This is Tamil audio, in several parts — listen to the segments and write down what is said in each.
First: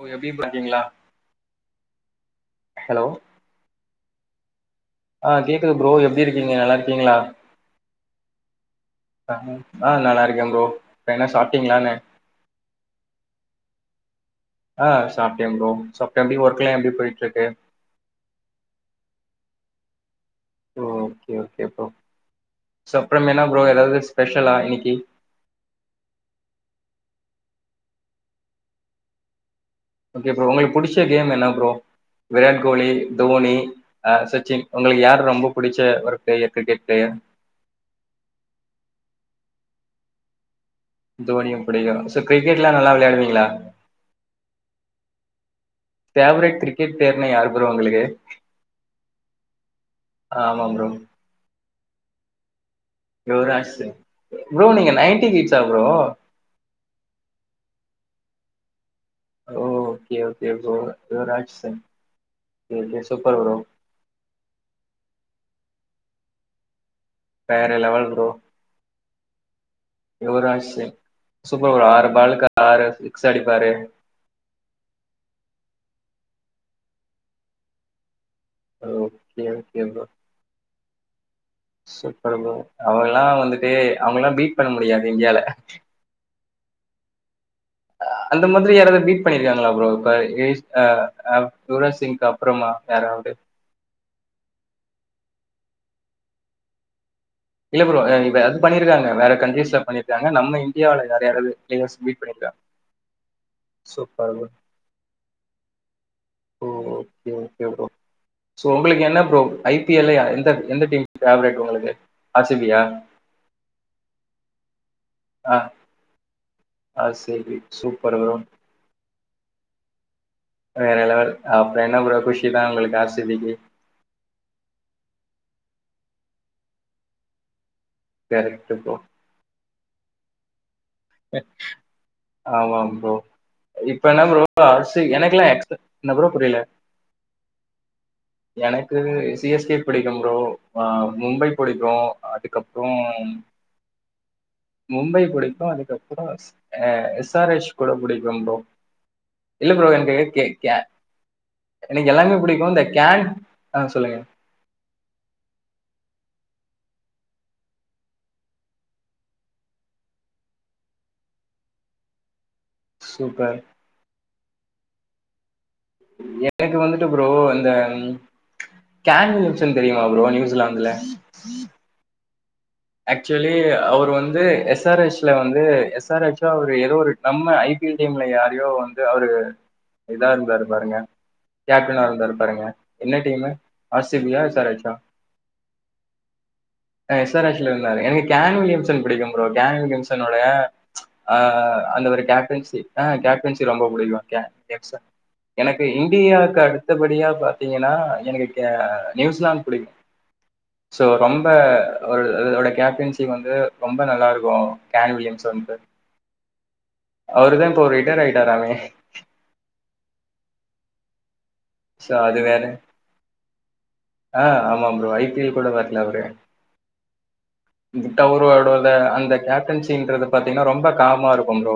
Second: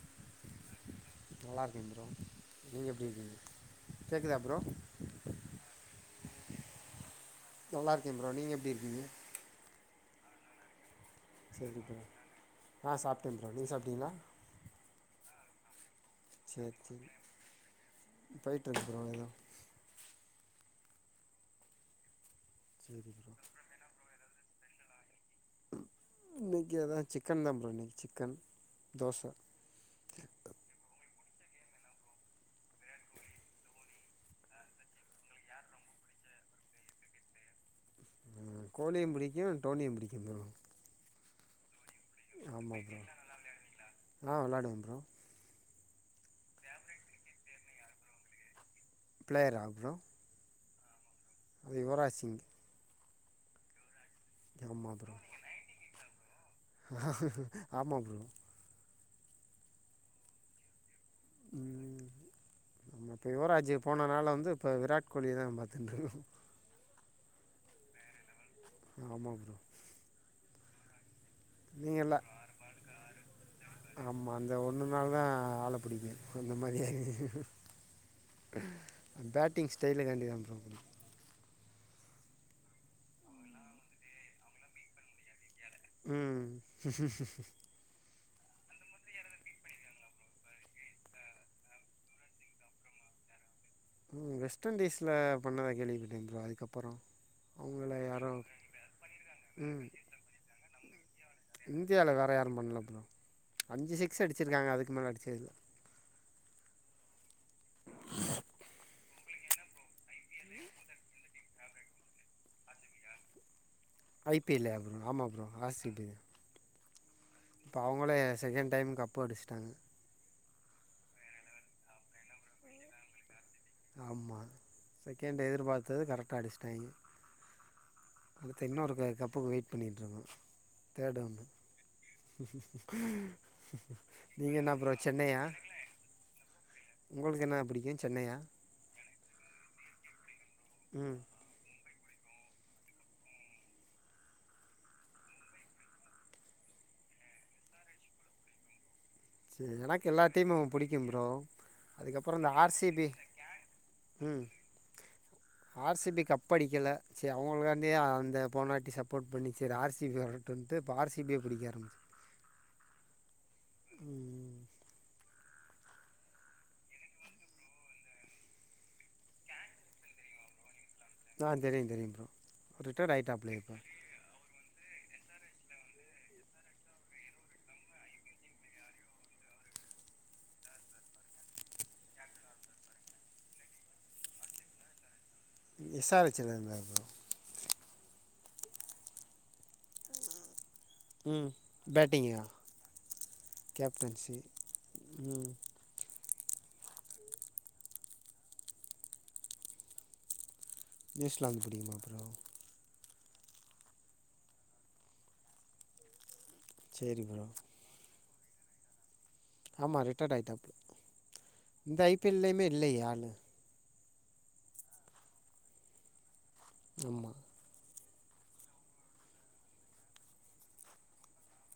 ஓ எப்டி ப்ரோ இருக்கீங்களா நல்லாருக்கே ப்ரோ நீங்க ஹலோ எப்டி இருக்கீங்க கேக்குதா ப்ரோ ஆ கேக்குது ப்ரோ எப்டி இருக்கீங்க நல்லாருக்கீங்ளா நல்லாருக்க ப்ரோ நீங்க எப்டி இருக்கீங்க தகி ஆ நல்லாருக்க ப்ரோ இப்ப என்ன சரி சாப்ட்டீங்களானே ப்ரோ ஆ சாப்ட்ட ப்ரோ நீங்க சாப்ட்டீங்ளா ஆ சாப்ட்டே ப்ரோ சாப்டே எப்டி ஒர்க்ல்லா எப்டி போய்ட்டுருக்கு போய்ட்டு இருக்கு ப்ரோ எல்லா ஓ ஓகே ஓகே ப்ரோ ஸோ அப்பறம் என்ன ப்ரோ எதாவது ஸ்பெஷலா இன்னைக்கி இன்னைக்கி அதா சிக்கன் தா ப்ரோ இன்னக்கி சிக்கன் தோச ஓகே ப்ரோ ஒங்களுக்கு புடிச்ச கேம் என்ன ப்ரோ விராட் கோலி தோனி அ சச்சின் உங்களுக்கு யார் ரொம்ப பிடிச்ச ஒரு பிளேயர் கிரிக்கெட் பிளேயர் கோலியு புடிக்கு டோனியு புடிக்கு ப்ரோ தோனியு புடிக்கு சோ கிரிக்கெட்ல்லா ஆமா நல்லா ப்ரோ விளாடுவீங்களா ஆ விளாடுவேன் ப்ரோ பேவரட் கிரிக்கெட் ப்ளேயர்னா யாரு ப்ரோ ஒங்களுக்கு பிளேயரா ப்ரோ ஆமாம் ப்ரோ இது யுவராஜ் சிங் யுவ்ராஜ் சிங் ஆமா நீங்க ப்ரோ நைன்டி கிட்ஸா ப்ரோ ஆமாம் ப்ரோ ஓ okay okay bro Yuvraj Singh okay super bro போனனாள வந்து இப்போ விராட் கோலி தா பாத்துட்டுருக் வேற லெவல் ப்ரோ ஆமாம் bro Yuvraj Singh super bro நீங்க ஆறு பாலுக்கு ஆறு சிக்ஸூ அடிப்பாரெ ஆமா அந்த ஒன்னு நாள தா ஆள பிடிக்கு அந்த மாரிய ஓகே பேட்டிங் ஓகே ப்ரோ ஸ்டைலுகான்டி தா ப்ரோ சூப்பர் ப்ரோ அவங்கல்லா வந்துட்டு அவங்கல்லா பீட் பண்ண முடியாது இந்தியால உம் அந்த மாதிரி யாராவது பீட் பண்ணியிருக்காங்களா ப்ரோ அ இ யுவராஜ் சிங் அப் அப்றமா யாராவது உம் வெஸ்ட் இண்டீஸ்ல பண்ணதா கேள்விப்பட்டேன் ப்ரோ அதுக்கப்புறோ இல்ல ப்ரோ இப்ப ரன் பண்ணிருக்காங்க வேற கண்ட்ரிஸ்ல ம் பண்ணிருக்காங்க நம்ம இந்.. இந்தியாவுல நெறைய அளவு ப்லேயர்ஸ் இந்தியாவில் மீட் வேறு பண்ணிருக்காங்க. யாரும் பண்ணல ப்ரோ அஞ்சு சிக்ஸ் சூப்பர் ப்ரோ அடிச்சிருக்காங்க அதுக்கு மேல அடிச்சதுஇல்ல. ஓ ஓகே ஓகே ப்ரோ. சோ உங்களுக்கு என்ன ப்ரோ. ஐ பி எல் ல எந்த எந்த டீம் ஃபேவரட் உங்களுக்கு ஆர் சி பி யா ஐ பி யல் லயா ப்ரோ ஆமா ப்ரோ ஆ ஆர் சி பி தா. ஆர் சி பி இப்போ சூப்பர் அவுங்களே ப்ரோ. ரெண்டைம் கப்பு அடிச்சுட்டாங்க வேற லெவல். அப்புறோ என்ன ப்ரோ குஷி தா உங்களுக்கு ஆர் சி பிக்கு. ஆமா செகண்டு எதிர்பார்த்தது கரெக்டா அடிச்சட்டாய்ங்க. அடுத்து கரெக்ட் இன்னொரு ப்ரோ. பைய கப்புக்கு வெயிட் பண்ணிட்டுருக்கோ தேர்ட் வந்து ஆமாம் ப்ரோ. இப்ப என்ன ப்ரோ நீங்க என்ன ஆர் ப்ரோ சி சென்னையா எனக்கெல்லாம் எக்ஸ் என்ன ப்ரோ புரியல. உங்களுக்கு என்ன பிடிக்கு சென்னையா. எனக்கு சி எஸ் கே பிடிக்கும் ப்ரோ ம் மும்பை பிடிக்கு. அதுக்கப்புறோ மும்பை பிடிக்கும் அதுக்கப்புறோ அ எஸ் ஆர் ஹச் கூட பிடிக்கும் ப்ரோ இல்ல ப்ரோ எனக்கு எல்லா கே டீமு கே புடிக்கும் ப்ரோ எனக்கு எல்லாமே அதுக்கப்புறோ இந்த பிடிக்கும். ஆர்சி கேன் ஆ சொல்லுங்க. உம் ஆர் சி பி கப் அடிக்கல சரி அவங்களுகான்டி அந்த போனவாட்டி சப்போர்ட் பண்ணி செரி ஆர் சி பி ன்ட்டு இப்ப ஆர் சி பிய புடிக்க ஆரம்பச் சூப்பர் உம் ம் எனக்கு வந்துட்டு ப்ரோ அந்த ம்.. கேன் வில்சன் தெரியுமா ப்ரோ நியூசிலாந்துல ஆ தெரியு தெரியு ப்ரோ ரிட்டையர்ட் ஆகிட்டாப்ல ஆக்சுவலி இப்போ அவர் வந்து எஸ் ஆர் எச். வந்து எஸ் ஆர் எச்சும் அவரு ஏதோ ஒரு நம்ம ஐ பிஎல் டீம்ல யாரையோ வந்து அவரு இதா இருந்தாருக்கு பாருங்க கேப்டனா இருந்தாரு பாருங்க என்ன டீமு ஆர் சி பி யா எஸ் ஆர் எச் சா இது எஸ் ஆர் எச் ல இருந்தாரு ப்ரோ எஸ் ஆர் எச் ல இருந்தாரு எனக்கு கேன் வில்லியம்சன் புடிக்கு ப்ரோ கேன் வில்லியம்சன்னோட ஆ ம் அந்த ஒரு பேட்டிங்கா கேப்டன்சி ஆ கேப்டன்சி ரொம்ப புடிக்கு கேப்டன்சி கேன் வில்லியம்சன் ம் எனக்கு இண்டியாக்கு அடுத்தபடியா பாத்தீங்கனா எனக்கு கெ நியூஸ்லாந்து புடிக்கு சோ ரொம்ப நியூசிலாந்து பிடிக்குமா ப்ரோ இவரோட கேப்டன்ஸி வந்து ரொம்ப நல்லா இருக்கு கேன் வில்லியம்ஸ்சன்து சரி ப்ரோ அவருதா இப்போ ரிட்டைர் ஆயிட்டாராமே ஆமா ரிட்டைட் ஆயிட்டாப்ல இந்த சோ ஐ பி அது எல் வேற. லயுமே இல்லையே ஆளு ஆ ஆமாம் ப்ரோ ஐ பி எல் கூட வர்ல அவரு ஆமா கிட் அவரு அவரோட அந்த கேப்டன்சின்றத பாத்தீங்னா ரொம்ப காமா இருக்கு ப்ரோ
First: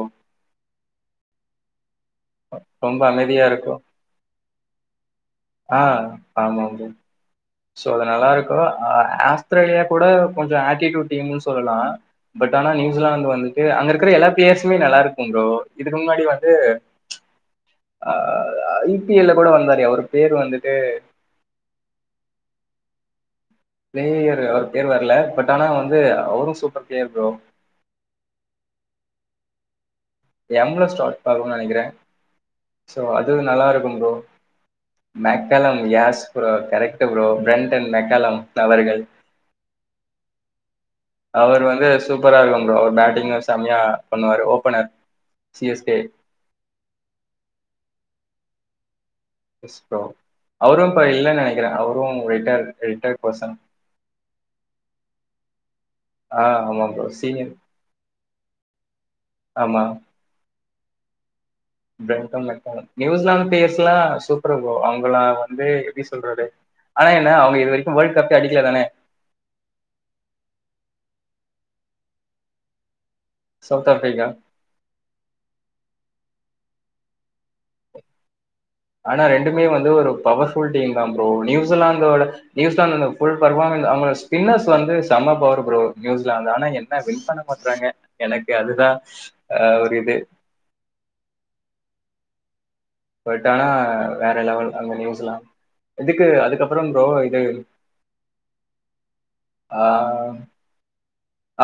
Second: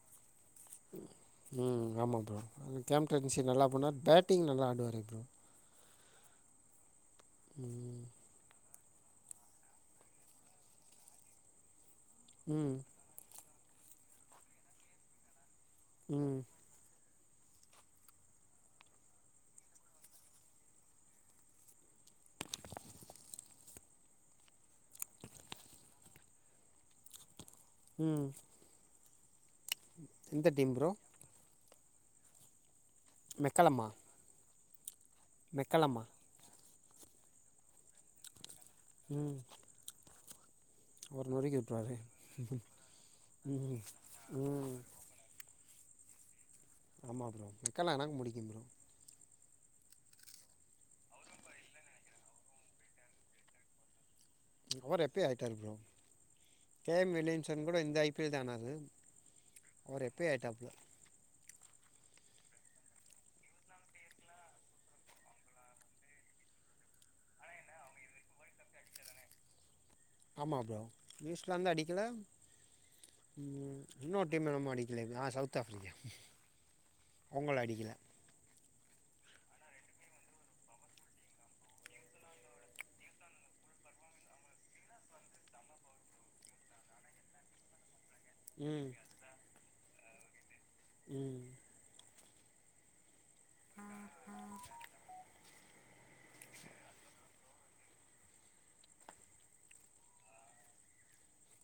ம் ஆமா ப்ரோ ம் ரொம்ப அமைதியா கேம்டபின்சி நல்லா இருக்கும். பன்னுவார் பேட்டிங் நல்லா ஆடுவாரே ப்ரோ ஆ ஆமா ப்ரோ சோ ம் அது நல்லா இருக்கு ஆ அஸ்திரேலியா கூட கொஞ்ச ஆட்டிட்யூட் டீமுன் சொல்லலா பட் ஆனா ம் நியூஸ்லாந்து வந்துட்டு அங்க இருக்கிற எல்லா பிளேயர்ஸுமே நல்லா இருக்கும் ப்ரோ இதுக்கு முன்னாடி ம் வந்து ஆ ஐ பி எல் ல கூட வந்தாரே அவரு பேரு வந்துட்டு பிளேயரு அவர் பேரு வர்ல பட் ஆனா வந்து அவரு சூப்பர் பிளேயர் ப்ரோ ம் ம் எம்ல ஸ்டார்ட் ஆகுன் நெனைக்கிறே சோ அது நல்லா மெக்கலம்மா இருக்கு ப்ரோ மெக்கலன் மெக்கலம்மா yes bro correct bro Brendon McCullum அவர்கள் ம் அவர் நொறுக்கி அவரு வந்து விட்ருவாரு சூப்பரா இருக்கு ப்ரோ பேட்டிங்லா ம் செம்மையா பண்ணுவாரு ம் ஓப்பனர் சி எஸ் கே ஆமா ப்ரோ மெக்கல்லா எனக்கு புடிக்கு ப்ரோ எஸ் ப்ரோ அவரு இப்ப இல்லன் நெனைக்கிறே அவரு ரிட்டைர் ரிட்டைர்டு பெர்சன் அவரு எப்பயோ ஆயிட்டாரு ப்ரோ ஆ ஆமா ப்ரோ கேம் சீனியர் வில்லியம்சன் கூட இந்த ஐ பி எல் தா ஆனாரு ஆமா அவரு எப்பயோ ஆயிட்டாப்ல பிரன்டன் மெக்கல்லா நியூஸ்லாந்து ப்ளேயர்ஸ்லா சூப்பரு ப்ரோ அவங்களா வந்து எப்டி சொல்றது ஆனா என்ன அவுங்க இது வரைக்கு வேல்டு கப்பே அடிக்கலதானே ஆமா ப்ரோ நியூஸ்லாந்து அடிக்கல ம் சவுத் ஆப்பிரிக்கா இன்னொரு டீம் என்னமோ அடிக் இல்ல நா சவுத் ஆஃப்ரிக்கா அவுங்களு அடிக்கல ஆனா ரெண்டுமே வந்து ஒரு பவர்ஃபுல் டீம்தா ப்ரோ நியூஸ்லாந்தோட நியூசிலாந்து வந்து ஃபுல் பெர்ஃபார்மன்ஸ் அவ்ங்க ஸ்பின்னர்ஸ் வந்து செம பவர் ப்ரோ நியூஸ்லாந்து ஆனா எ என்ன வின் பண்ண பாக்றாங்க எனக்கு ம் அதுதா ஆ ஒரு இது ம் பட் ஆனா வேற லெவல் அந்த நியூசிலாந்து இதுக்கு அதுக்கப்ற ப்ரோ இது ஆ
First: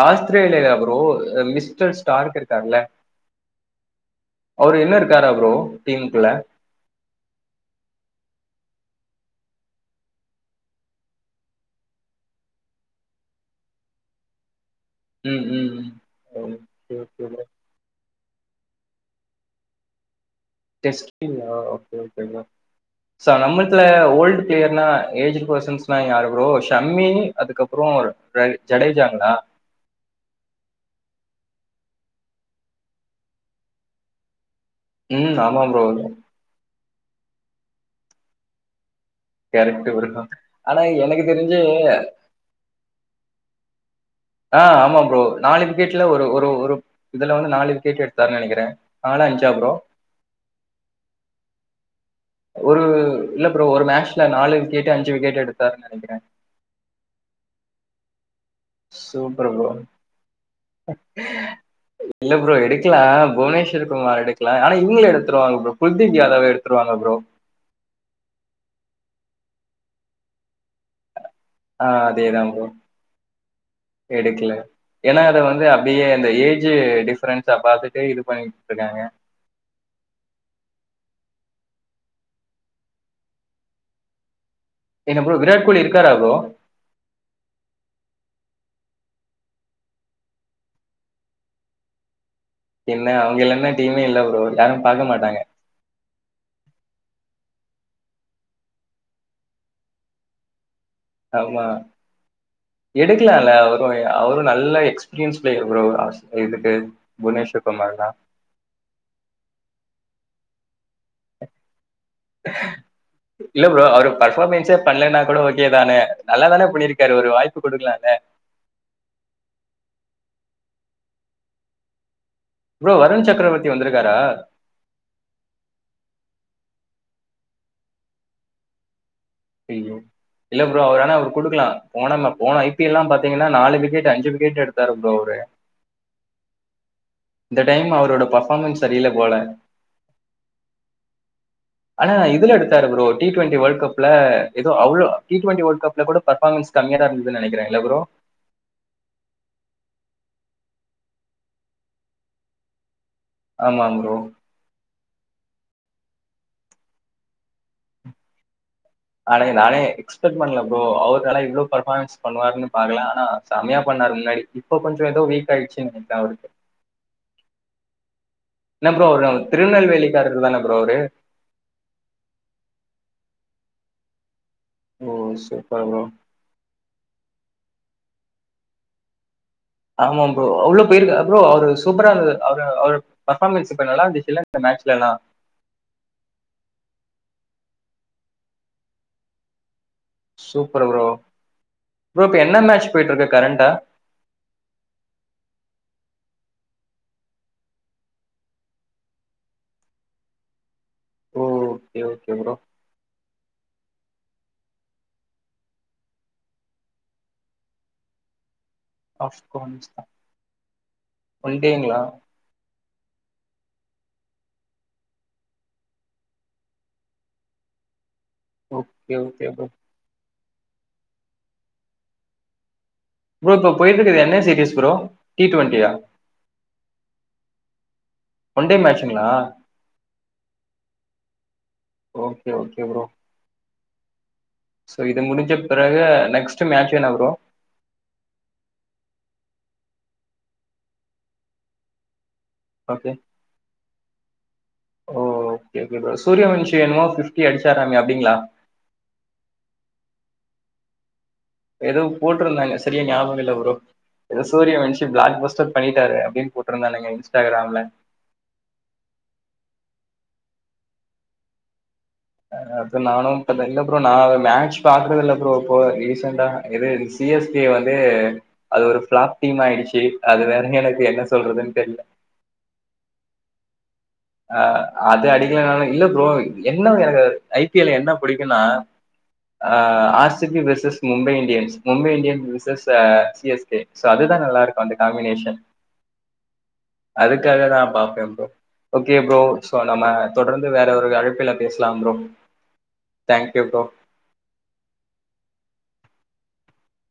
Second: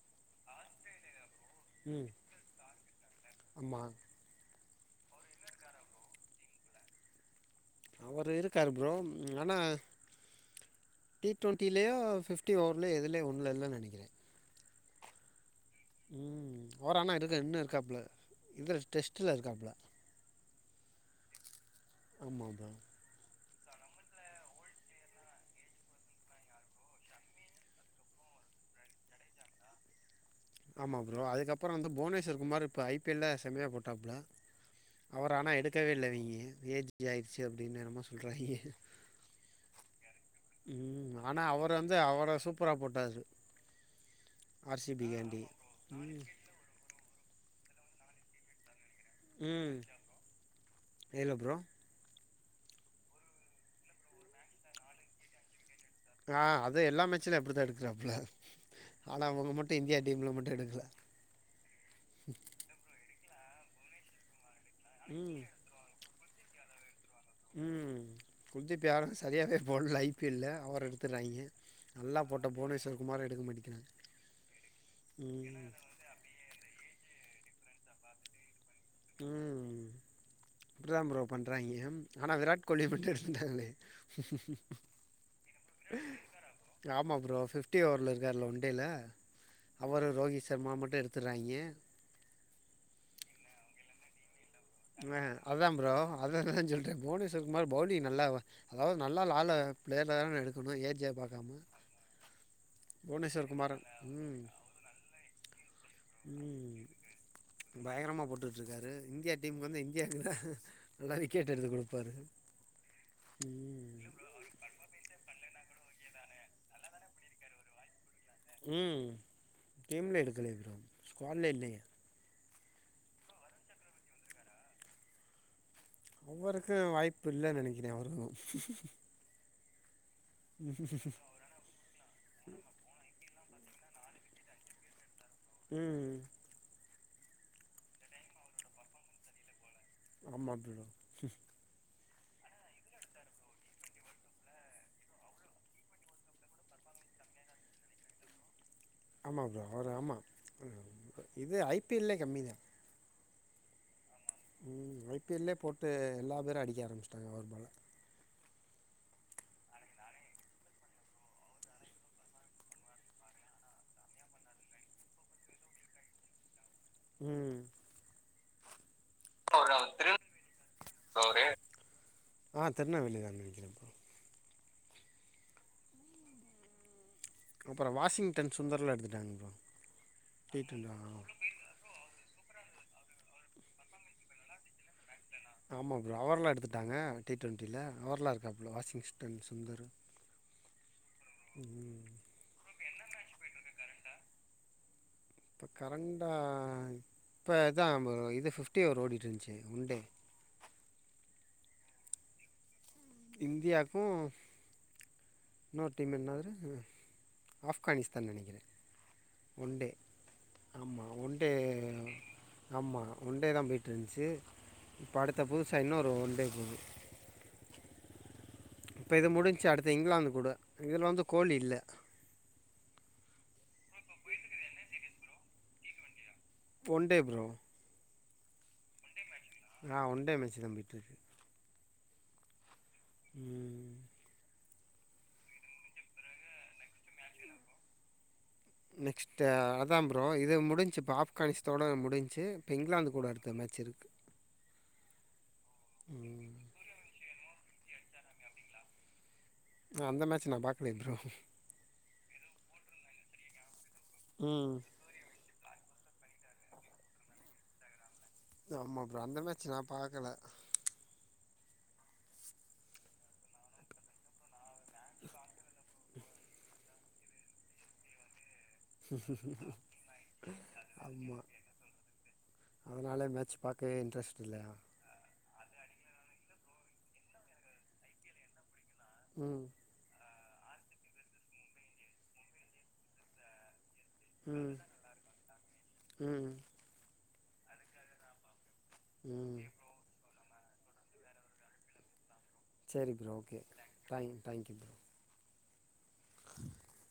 ஆஸ்திரேலியால ப்ரோ அ மிஸ்டர் ம் ஸ்டார்க் இருக்காருல ஆமா அவரு இன்னு இருக்காரா ப்ரோ டீமுக்குள்ள அவரு இருக்காரு ப்ரோ ம் ஆனா டி டுவெண்ட்டிலேயோ ஃபிஃப்டி ஓவர்லேயோ எதுலயு ஒன்ல இல்லன் நெனைக்கிறே ம் ம் ம் ம் ஓரு ஆண்ணா இருக்கு இன்னு இருக்காப்ல இது டெஸ்ட்டுல இருக்காப்ல டெஸ்டிங்கா ஓகே ஓகேங்க ஆமாம் ப்ரோ ஸோ நம்மத்துல ஓல்டு ப்ளேயர்னா ஏஜ்டு பர்சன்ஸ்னா யாரு ப்ரோ ஷம்மி அதுக்கப்றோ ப்ரை ஜடேஜாங்ளா ஆமா ப்ரோ அதுக்கப்றோ வந்து புவனேஷர் குமாரு இப்ப ஐ பி எல் ல செம்மயா போட்டாப்ல அவர ம் ஆனா ஆமா ப்ரோ எடுக்கவே இல்ல இவிங்க ஏஜ் ஆய்ருச்சு அப்டின் என்னமா சொல்றாய்ங்க கேரெட்டு ஒரு ம் ஆனா அவ்ரு வந்து அவ்ளோ சூப்பரா போட்டாரு ஆ ஆமா ப்ரோ நாலு விக்கெட்ல ஒரு ஒரு ஒரு இதுல வந்து நாலு விக்கெட் எடுத்தாருன் நெனைக்கிறே நாலா அஞ்சா ப்ரோ ம் இல்லை ப்ரோ ஒரு இல்ல ப்ரோ ஒரு மேட்ச்ல நாலு விக்கெட்டு அஞ்சு விக்கெட்டு எடுத்தார் நெனக்கிறே ஆ அது எல்லா மேட்ச்லயு அப்டிதா எடுக்குறாப்ல சூப்பர் ப்ரோ மட்டும் எடுக்கல இல்ல ப்ரோ எடு க்ல புவனேஸ்வர் குமார் எடுக்கல ஆனா இவுங்க ம் எடுத்துருவாங்க ப்ரோ குல்தீப் யாதவ் எடுத்துருவாங்க ப்ரோ ம் குல்திப் யாதவ் சரியாவே போட்ல ஐ பி எல் ல அவர எடுத்துறாய்ங்க நல்லா அதேதான் போட்ட புவனேஸ்வர் குமார எடுக்க மாட்டிக்கிறாங் ஏனா அது வந்து அப்டியே அந்த ஏஜ் டிஃப்ரென்ஸ பாத்துட்டே இது பண்ணிட்ருக்காங்க ம் ம் அப்டிதா ப்ரோ பண்றாய்ங்க ஆனா விராட் கோலி மட்டு இருந்தாங்ளே என்ன ப்ரோ விராட் கோலி இருக்காறா ப்ரோ ஆமா ப்ரோ ஃபிஃப்டி ஓவர்ல இருக்கார்ல ஒன் டே ல அவரு ரோகித் சர்மா மட்டு எடுத்துறாய்ங்க என்ன அவிங்க இல்லனா டீமே இல்ல ப்ரோ பாக்க என்ன மாட்டாங்க அதா ப்ரோ அத தா சொல்றே புவனேஸ்வர் குமார் பவுலிங் நல்லா அதாவ்து நல்லா லால ப்ளேயர்ல தானே எடுக்கணு ஏஜ்ஜ ஆமா எடுக்லால்ல புவனேஸ்வர் அவுரு குமாரன் அவுரு ம் நல்ல எக்ஸ்பீரியன்ஸ் ப்ளேயர் ஃப்ரோ ஆஸ் இதுக்கு புவனேஷ்வ குமார் தா இருக்காரு இந்தியா டீம்க்கு வந்து இந்தியாக்கு தா நல்லா விக்கெட் எடுத்து குடுப்பாரு இல்ல ப்ரோ ம் அவுரு பர்ஃபாமென்ஸ்ஸே பண்லேனா கூட ஓகே தானே நல்லா தானே பண்ணிருக்காரு ஒரு வாய்ப்பு குடுக்லால ம் டீம்ல எடுக்கலயே ப்ரோ ஸ்காட்லயே இல்லயே ப்ரோ வருண் சக்கரவர்த்தி வநதுருக்காரா அவருக்கு வாய்ப்பு இல்லன் நெனக்கிறே அவருக்கு ஐயோ இல்ல ப்ரோ அவர் ஆனா அவர் குடுக்லா போனம்மா போன ஐ பி எல் லா பாத்தீங்கன்னா நாலு விக்கெட்டு அஞ்சு விக்கெட் எடுத்தாரு ப்ரோ அவரு ம் இந்த டைம் அவரோட பர்ஃபாமன்ஸ் சரில்ல போல ஆமா ப்ரோ ஆனா இதுல எடுத்தாரு bro T twenty world cup புல எதோ அவ்ளோ டி ட்வென்டி வேர்ல்ட் கப்ல கூட பர்ஃபாமன்ஸ் கம்மியா தா இருந்ததுன் நெனைக்கிறே இல்ல ப்ரோ ஆமா ப்ரோ அவரு ஆமா இது ஐ பி எல் லே கம்மி தா ஆமா ப்ரோ ம் ஐ பி எல் லே போட்டு எல்லா பேரு அடிக்க ஆரம்பிச்ட்டாங்க அவ்ரு பால அன்னக்கி நானே எக்ஸ்பெக்ட் பண்ல ப்ரோ அவர்க்கு ஆனா இவ்ளோ பர்ஃபாமன்ஸ் பண்ணுவாருன் பாக்கல ஆனா செமயா பண்ணாரு முன்னாடி இப்ப கொஞ்சொ எதோ வீக் ஆய்டுச்சு நெனைக்கிறே அவருக்கு ம் என்ன ப்ரோ அவரு திருநெல்வேலிக்காரர் தான ப்ரோ அவரு ஆ திருநெல்வேலி தா நெனைக்குறே ப்ரோ ஓ சூப்பர் ப்ரோ அப்றோ வாஷிங்டன் சுந்தர்லா எடுத்துடாங்க ப்ரோ ஆமாம் ப்ரோ டி உள்ள ட்வெண்டி ஆ போயிருக்கா ப்ரோ அவரு சூப்பரா இருந்தது அவரு அவரு பர்ஃபாமேன்ஸ் இப்ப நல்லாருந்துச்சுல மேட்சுலல்லா ஆமா ப்ரோ அவர்ளா எடுத்துடாங்க டி டோண்டில அவர்ல்லா இருக்காப்ள வாஷிங்டன் சுந்தரு சூப்பர் ப்ரோ ம் என்னா மேட்ச் போயிடு இருக்கு கரண்டா இப்ப கரண்டா இப்பதா இது பிஃப்டி ஒவரு ஓடிட்டு இருந்துச்சு ஒன் டே ஓ ஓகே ஓகே ப்ரோ இந்தியாகு இன்னொரு டீம் என்னாது ஆஃப்கானிஸ்தானு நெனைகுற ஒன்டே ஆப்கானிஸ்தான் ஆமா ஒன்டே ஒன் டேங்களா? ஆமா ஒன்டே தா போய்ட்டு இருந்துசு இப்போ அடுத்த புதுசா இன்னொரு ஒன்டே போகுது ஓகே இப்போ இது ஓகே ப்ரோ முடிஞ்சு அடுத்து இங்கிலாந்து கூட இதுல வந்து கோலி இல்ல ப்ரோ இப்போ போயிடுருக்கது என்ன சீரியஸ் ப்ரோ டி டுவெண்டியா one day bro one day match ஆ ஒண்டே மேச்சு தா போயிடு இருக்கு ஓகே ஓகே ப்ரோ ம் சோ இது முடிஞ்ச பெறகு நெக்ஸ்ட் மேட்சு என்ன ப்ரோ நெக்ஸ்ட்டு அதா ப்ரோ இது முடிஞ்சு ஆப்கானிஸ்த்தோட இது முடிஞ்சு இங்கிலாந்து ஓகே கூட அடுத்த மேட்சு இருக்கு ஓகே ஓகே ப்ரோ ம் சூரியவன்ஷி என்னமோ பிப்டி அடிச்சாராமே அப்படிங்களா நா அந்த மேட்சு நா பாக்கலயே ப்ரோ ஏதோ போட்டிருந்தாங்க சரிய ஞாபக இல்ல ப்ரோ ஏதோ ம் ஸ்டோரில வந்துசு பிளாக் பஸ்டர் பண்ணிட்டாரு அப்டினு போட்டிருந்தாங்க இன்ஸ்டாகிராம்ல ஆமா ப்ரோ அந்த மேட்ச் நா பாக்கல அது நானும் இல்ல ப்ரோ நானு மேட்ச் பாக்குறது இல்ல ப்ரோ இப்ப ரீசெண்டா இது சிஎஸ்கே வந்து அது ஒரு பிளாப் டீம் ஆயிடுச்சு அது வேற எனக்கு என்ன சொல்றதுனு தெரியல அதுனால மேட்ச் பாக்கவே இன்ரெஸ்ட் அ அது அடிக்கல நாலு இல்ல ப்ரோ என்ன எனக்கு ஐபிஎல்ல என்ன பிடிக்குனா ம் ஆ RCB versus Mumbai Indians Mumbai Indians versus C S K அதுதா நல்லா ம் இருக்கு அந்த காமினேஷன் ம் அதுக்காக தா பாப்பே ப்ரோ ஓகே ப்ரோ ம் சோ நம்ம தொடர்ந்து வேற ஒரு அழைப்புல பேசலாம் ப்ரோ சேரி bro okay thank you bro thank you thank you thank you bro ஆ [inaudible]